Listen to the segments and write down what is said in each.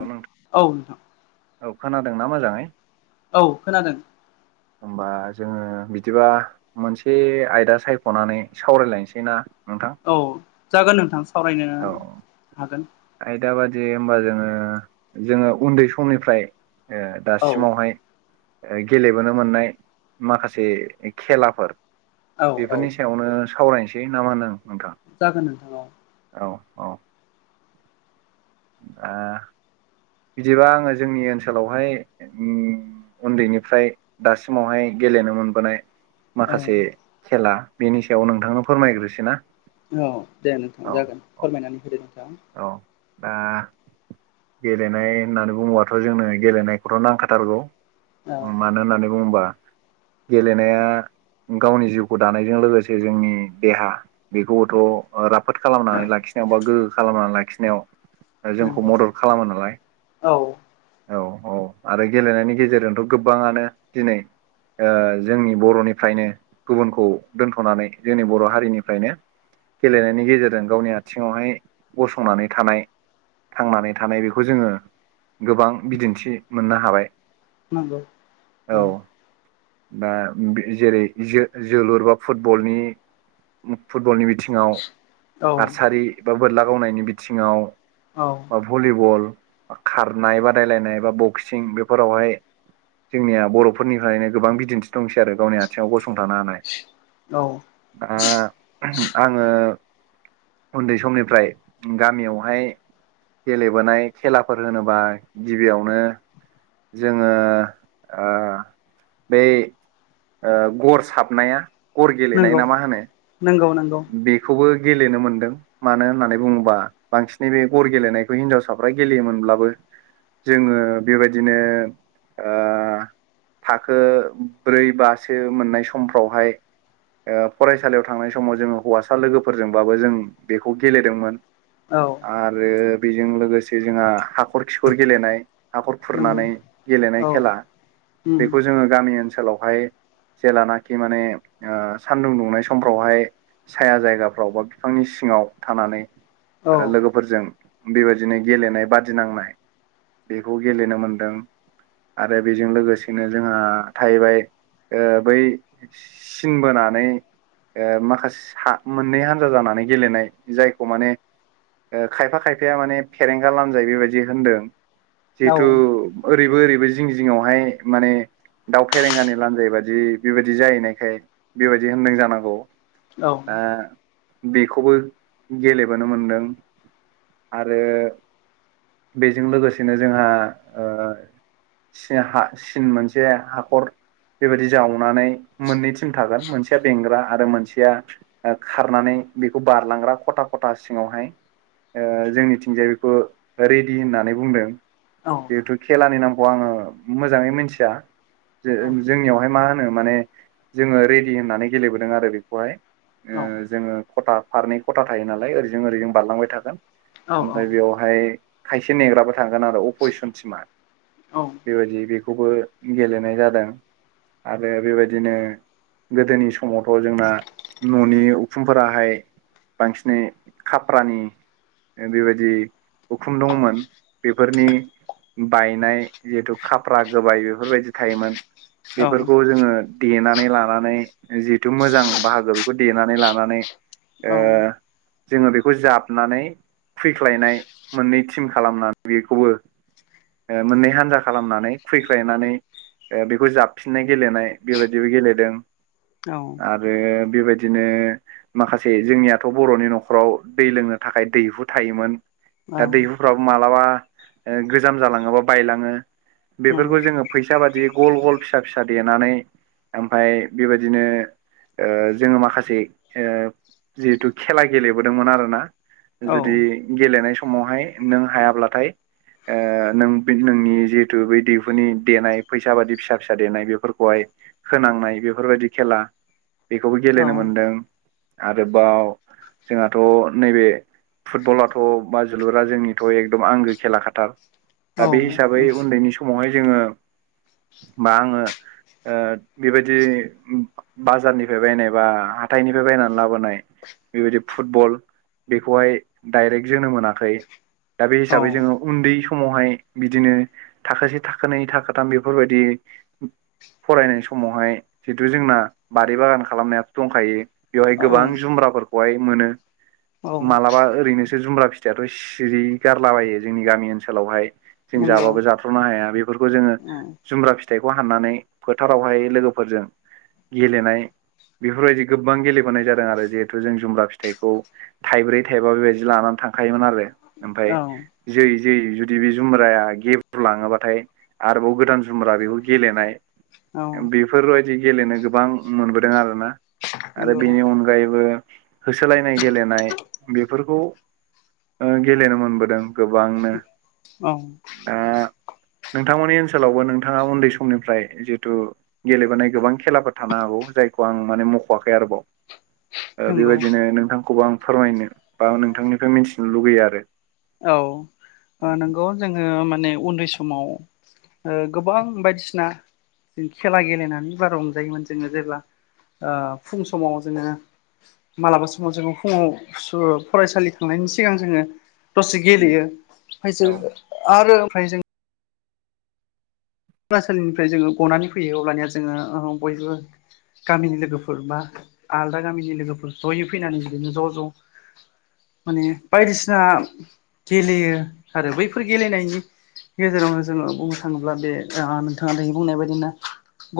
औ नोंथां औ खोनादोंना मोजाङै? औ खोनादों। होमबा जोङो बिदिबा मोनसे आयदा सायख'नानै सावरायलायनोसै ना? नोंथां औ जागोन नोंथां सावरायनो औ हागोन। आयदा बादि हमबा जोङो जोङो उन्दै समनिफ्राय औ दासिमावहाय गेलेबोनो मोननाय माखासे खेलाफोरो औ औ बेफोरनि सायावनो सावरायनोसै ना मा होनो नोंथां। जागोन नोंथां। औ औ औ। आ बिदिबा आङो जोंनि ओनसोलावहाय ओम उन्दैनिफ्राय दासिमावहाय गेलेनो मोनबोनाय ओ औ माखासे खेला बेनि सायाव नोंथांनो फोरमायग्रोसोनोना औ दे नोंथां जागोन फोरमायनानै होदो नोंथाङा औ दा गेलेनाय होननानै बुङोबाथ' जोंनो गेलेनायखौथ' नांखाथारगौ। औ मानो होननानै बुङोबा गेलेनाया गावनि जिउखौ दानायजों लोगोसे जोंनि देहा बेखौबोथ' राफोद राफोद खालामनानै लाखिनायाव बा गोहो खालामनानै लाखिनायाव ओ जोंखौ नंगौ मदद खालामो नालाय औ औ औ आरो गेलेनायनि गेजेरजोंथ' गोबाङानो दिनै जोंनि बर'निफ्रायनो गुबुनखौ दोनथ'नानै जोंनि बर' हारिनिफ्रायनोओ गेलेनायनि गेजेरजों गावनि आथिङावहाय गसंनानै थानाय थांनानै थानाय बेखौ जोङो गोबां बिदिन्थि मोननो हाबाय नंगौ औ दा जेरै जोलुर बा फुटबलनि फुटबलनि बिथिङाव औ हारसारि बा बोरला गावनायनि बिथिङाव औ। भलिबल खारनाय बादायलायनाय बा बक्सिं बेफोरावहाय जोंनिया बर'फोरनिफ्रायनो गोबां बिदिन्थि दंसै आरो गावनि आथिङाव गसंथानो हानाय औ। दा आङो उन्दै समनि ओमफ्राय गामियावहायो गेलेबोनाय खेलाफोर होनोबा गिबियावनो। जोङो बै गर साबनाया बा गर नंगौ गेलेनाय ना मा होनो? नंगौ नंगौ। बेखौबो गेलेनो मोनदों। मानो होननानै बुङोबा बांसिनै बे गर गेलेनायखौ हिनजावसाफ्रा गेलेयोमोनब्लाबो जोङो बेबादिनो ओ थाखो ब्रै बासो मोननाय समफ्रावहाय फरायसालियाव थांनाय सम समाव जोङो हौवासा लोगोफोरजोंबाबो जों बेखौ गेलेदोंमोन। औ। आरो बेजों लोगोसे जोंहा हाखर खिखर गेलेनाय। हाखर नंगौ खुरनानै गेलेनाय औ खेला उम बेखौ जोङो गामि ओनसोलावहाय जेलानाखि माने सानदुं दुंनाय समफ्रावहाय साया जायगाफ्राव बा बिफांनि सिङाव थानानै औ लोगो फोरजों बेबायदिनो गेलेनाय बादिनांनाय बेखौ गेलेनो मोनदों आरो बेजों लोगोसेनो जोंहा थाहैबाय ओ बै सिन बोनानै ओ माखास हा मोननै हान्जा जानानै गेलेनाय जायखौ माने ओ खायफा खायफाया माने फेरेंगा लानजाइ बेबायदि होनदों औ जिहेथु ओरैबो ओरैबो जिं जिङावहाय माने दाउ फेरेंगानि लान्जाय बादि बेबायदि जाहैनायखाय बेबायदि होनदों जानांगौ औ दा बेखौबो गेलेबोनो मोनदों आरो बेजों लोगोसेनो जोंहा ओ सिन हा सिन मोनसे हाखर बेबायदि जावनानै मोननै थिम थागोन मोनसेया बेंग्रा आरो मोनसेया ओ खारनानै बेखौ बारलांग्रा खथा खथा सिङावहाय ओ जोंनिथिंजाय बेखौ रेडि होननानै बुंदों औ जिहेथु खेलानि नामखौ आङो मोजाङै मिथिया जो औ जोंनियावहाय मा होनो माने जोङो रेडि होननानै गेलेबोदों आरो बेखौहाय ओ औ जोङो खथा फारनै खथा थायो नालाय ओरैजों ओरैजों बारलांबाय थागोन औ ओमफ्राय बेयाव फाय खायसे नेग्राबो थांगोन आरो अपजिसन टिमा औ बेबायदि बेखौबो गेलेनाय जादों आरो बेबायदिनो गोदोनि समावथ जोंना न'नि उखुंफोराहाय बांसिनै खाप्रानि बेबायदि उखुम दंमोन बेफोरनि बायनाय जिहेतु खाफ्रा गोबाय बेफोरबायदि थायोमोन बेफोरखौ जोङो देनानै लानानै जिहेथु मोजां बाहागो बेखौ देनानै लानानै ओ औ जोङो बेखौ जाबनानै फैख्लायनाय मोननै टिम खालामनानै बेखौबो ओ मोननै हान्जा खालामनानै खुबैख्लायनानै ओ बेखौ जाबफिननाय गेलेनाय बेबायदिबो गेलेदों औ आरो बेबाय बिदिनो माखासे जोंनियाथ बर'नि न'खराव दै लोंनो थाखाय दैहु थायोमोन दा दैहुफ्राबो मालाबा गोजाम जालाङोबा बायलाङो नंगौ बेफोरखौ जोङो फैसा बादि गल गल फिसा फिसा देनानै ओमफ्राय बेबायदिनो ओ जोङो माखासे ओ जिहेथु खेला गेलेबोदोंमोन आरोना जुदि औ गेलेनाय समावहाय नों हायाब्लाथाय ओ नों नोंनि जिहेथु बै दैहुनि देनाय फैसा बादि फिसा फिसा देनाय बेफोरखौहाय होनांनाय बेफोरबायदि खेला बेखौबो औ गेलेनो मोनदों आरोबाव जोंहाथ नैबे फुटबलाथ बा जोलुरा जोंनिथ एकदम आंगो खेला खाथार औ दा बे हिसाबै उन्दैनि समावहाय जोङो बा आङो ओ बेबायदि बाजारनि फ्राय बायनाय बा हाथाइनिफ्राय बायनानै लाबोनाय बेबायदि फुटबल बेखौहाय डाइरेक्ट जोनो मोनाखै दा बे औ हिसाबै जोङो उन्दै समावहाय बिदिनो थाखोसे थाखोनै थाखोथाम बेफोरबायदि फरायनाय समावहाय जिहेतु जोंना बारि बागान खालामनायाथ दंखायो बेवहाय गोबां जुमब्राफोरखौहाय मोनो औ मालाबा ओरैनोसो जुमब्रा फिथाइाथ सिरि गारलाबायो जोंनि गामि ओनसोलावहाय जों नंगौ जाबाबो जाथ्र नो हाया बेफोरखौ जोङो औ जुमब्रा फिथाइखौ हाननानै फोथारावहाय लोगोफोरजों गेलेनाय बेफोरबायदि गोबां गेलेबोनाय जादों आरो जिहेथु जों जुमला फिथाइखौ थाइब्रै थाइबा बेबायदि लानानै थांखायोमोन आरो ओमफ्राय औ जोयै जोयै जुदि बे जुमब्राया गेब्रुलाङोबाथाय आरोबाव गोदान जुमब्रा बेखौ गेलेनाय औ नंगौ औ बेफोरबायदि गेलेनो गोबां मोनबोदों आरोना आरो नंगौ बेनि अन गायैबो होसोलायनाय गेलेनाय बेफोरखौ ओ गेलेनो मोनबोदों गोबांनो औ दा नोंथांमोननि ओनसोलावबो नोंथाङा उन्दै समनिफ्राय जितु गेलेबोनाय गोबां खेलाफोर थानो हागौ जाय खौ आं माने मखवाखै आरोबाव बेबायदिनो नोंथांखौबो आं फोरमायनो बा नोंथांनिफ्राय मिथिनो लुगैयो आरो औ नंगौ जोङो माने उन्दै समाव ओ गोबां बायदिसिना जों खेला गेलेनानै बारा रंजायोमोन जोङो जेब्ला फुं समाव जोङो मालाबा समाव जोङो फुङाव फरायसालि थांनायनि सिगां जोङो दसे गेलेयो ओमफायसो औ आरो ओमफ्राय जों फरायसालिनिफ्राय जोङो गनानै फैयो अब्लानिया जोङो बयबो गामिनि लोगोफोर बा आलदा गामिनि लोगोफोर जयै फैनानै बिदिनो ज' ज' माने बायदिसिना गेलेयो आरो बैफोर गेलेनायनि गेजेरावनो जोङो बुंनो थाङोब्ला बे नोंथाङा दहय बुंनाय बायदिनो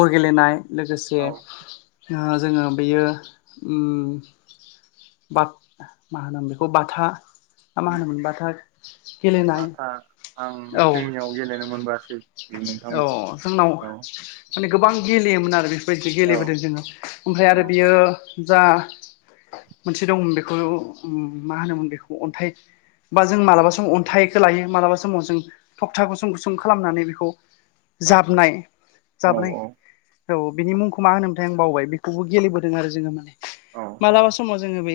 गर गेलेनाय लोगोसे औ जोङो बेयो बाब मा होनो बेखौ बाथा खमाय मोनबथाय गेलेनाय औ आव गेलेनो मोनबोआसै नोंथां औ बेखौ जोंनाव औ माने गोबां गेलेयोमोन आरो बेफोरबायदि औ गेलेबोदों जोङो ओमफ्राय औ आरो बियो जा मोनसे दंमोन बेखौ मा होनोमोन बेखौ अन्थाइ बा जों मालाबा सम अन्थाइखौ लायो मालाबा समाव जों थखथा गुसुं गुसुं खालामनानै बेखौ औ जाबनाय औ जाबनाय औ बिनि मुंखौ मा होनो मोनथाय आं बावबाय बेखौबो गेलेबोदों आरो जोङो माने औ औ मालाबा समाव जोङो बे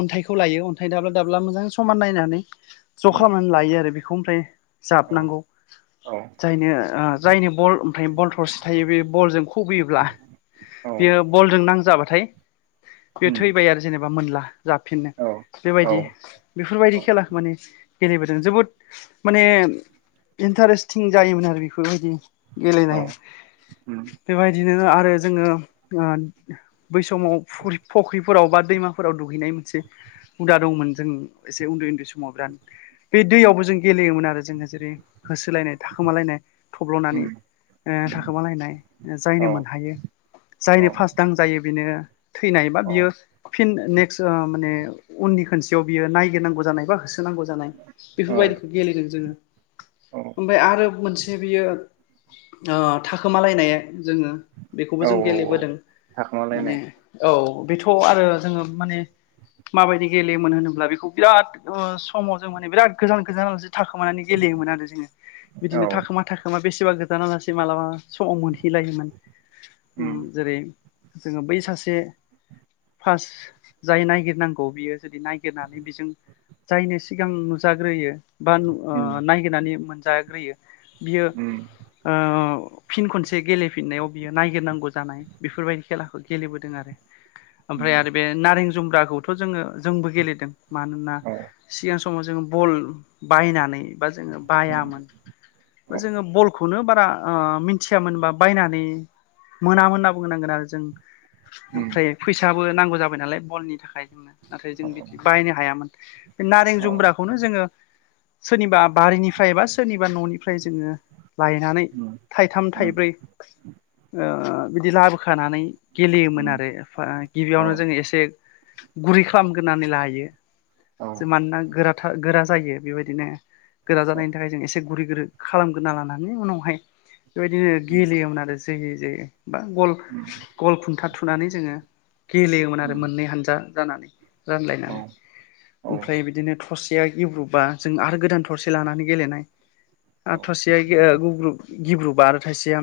अन्थाइखौ लायो अन्थाइ दाब्ला दाब्ला मोजां समान नायनानै ज' उम खालामनानै लायो आरो बेखौ ओमफ्राय औ जाबनांगौ औ जायनो जायनो बल ओमफ्राय बल थरसे थायो बे बलजों खुबैयोब्ला औ बियो बलजों नां जाबाथाय बे उम थैबाय आरो जेनेबा मोनला जाफिननो औ औ बेबायदि बेफोरबायदि औ खेलाखौ माने गेलेबोदों जोबोद माने इन्टारेस टिं जायोमोन आरो बेफोरबायदि औ गेलेनाय उम बेबायदिनो आरो जोङो बै समाव फुख्रि फख्रिफोराव बा दैमाफोराव दुगैनाय मोनसे हुदा दंमोन जों एसे उन्दै उन्दै समाव बिरादनो बे दैयावबो जों गेलेयोमोन आरो जोङो जेरै होसोलायनाय थाखोमालायनाय थब्ल'नानै उम उम थाखोमालायनाय जायनो औ मोनहायो औ जायनो फार्स्ट दां जायो बेनो थैनाय बा बियो फिन नेक्स्ट माने उननि खोनसेयाव बियो नायगिरनांगौ जानाय बा होसो नांगौ जानाय औ बेफोरबायदिखौ गेलेदों जोङो औ ओमफाय आरो मोनसे बियो थाखोमालायनाय जोङो औ बेखौबो जों गेलेबोदों माने थाखोमालायनाय औ बेथ' आरो जोङो माने माबायदि गेलेयोमोन होनोब्ला बेखौ बिराद समाव जों माने बिराद गोजान गोजानालासे थाखोमानानै गेलेयोमोन आरो जोङो औ बिदिनो थाखोमा थाखोमा बेसेबा गोजाना लासै मालाबा समाव मोनहैलायोमोन उम जेरै जोङो बै सासे फास जाय नायगिरनांगौ बियो जुदि नायगिरनानै बिजों जायनो सिगां नुजाग्रोयो बा नु उम नायगिरनानै मोनजाग्रोयो बियो उम ओ [inaudible] फिन खनसे गेलेफिननायाव बियो नायगिरनांगौ जानाय बेफोरबायदि खेलाखौ गेलेबोदों आरो उम ओमफ्राय आरो बे नारें जुम्ब्राखौथ' जोङो जोंबो गेलेदों मानोना औ सिगां समाव जोङो बल बायनानै बा जोङो औ बायामोन औ जोङो बलखौनो बारा मिथियामोनबा बायनानै मोनामोन होनना बुंनांगोन आरो जों उम ओमफ्राय फैसाबो नांगौ जाबाय नालाय बलनि थाखाय जोंनो नाथाय जों औ बिदि बायनो हायामोन बे नारें औ जुमब्राखौनो जोङो सोरनिबा बारिनिफ्राय बा सोरनिबा न'निफ्राय जोङो लायनानै उम थाइथाम उम थाइब्रै बिदि लाबोखानानै गेलेयोमोन उम आरो औ गिबियावनो जोङो एसे गुरै खालामग्रोनानै लायो औ जो मानोना गोरा गोरा जायो बेबायदिनो गोरा औ जानायनि थाखाय जों एसे गुरै गोरै खालामगोरना लानानै उनावहाय बेबायदिनो उम गेलेयोमोन आरो जोयै जोयै बा गल उम गल खुन्था थुनानै जोङो गेलेयोमोन आरो उम मोननै हानजा जानानै औ रानलायनानै उम औ औ ओमफ्राय बिदिनो थरसेया गेब्रुबा जों आरो गोदान थरसे लानानै गेलेनाय आ थायसेया गिब्रुबा आरो थाइसेया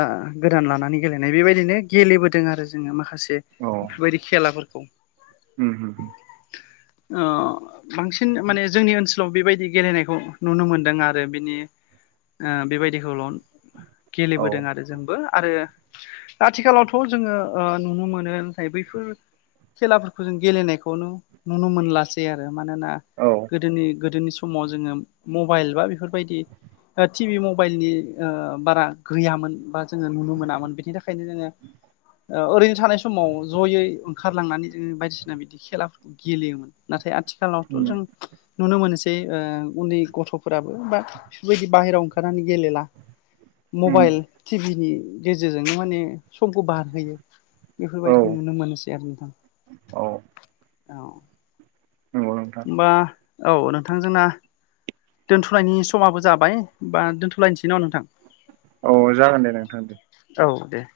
ला गोदान लानानै गेलेनाय बेबायदिनो गेलेबोदों आरो जोङो माखासे बेफोरबायदि खेलाफोरखौ उम उम बांसिन माने जोंनि ओनसोलाव बेबायदि गेलेनायखौ नुनो मोनदों आरो बिनि बेबायदिखौल' गेलेबोदों आरो जोंबो आरो आथिखालावथ' जोङो नुनो मोनो नाथाय बैफोर खेलाफोरखौ जों गेलेनायखौनो नुनो मोनलासै आरो मानोना गोदोनि गोदोनि सम समाव जोङो मबाइल बा बेफोरबायदि टिभि मबाइलनि बारा गैयामोन बा जोङो नुनो मोनामोन बिनि थाखायनो जोङो ओरैनो थानाय समाव ज'यै ओंखारलांनानै जोङो बायदिसिना बिदि खेलाफोरखौ गेलेयोमोन नाथाय आथिखालावथ' उम जों नुनो मोनसै एसे उन्दै गथ'फोराबो बा बेफोरबायदि बाहेरायाव ओंखारनानै गेलेला उम मबाइल टिभिनि गेजेरजोंनो माने समखौ बार होयो औ बेफोरबायदिखौ नुनो मोनोसै आरो औ नोंथां औ नंगौ नोंथां होमबा औ नोंथां जोंना दोनथ'नायनि समाबो जाबाय बा दोनथ'लायनोसै नामा नोंथां औ जागोन दे नोंथां दे बिदिबा औ दे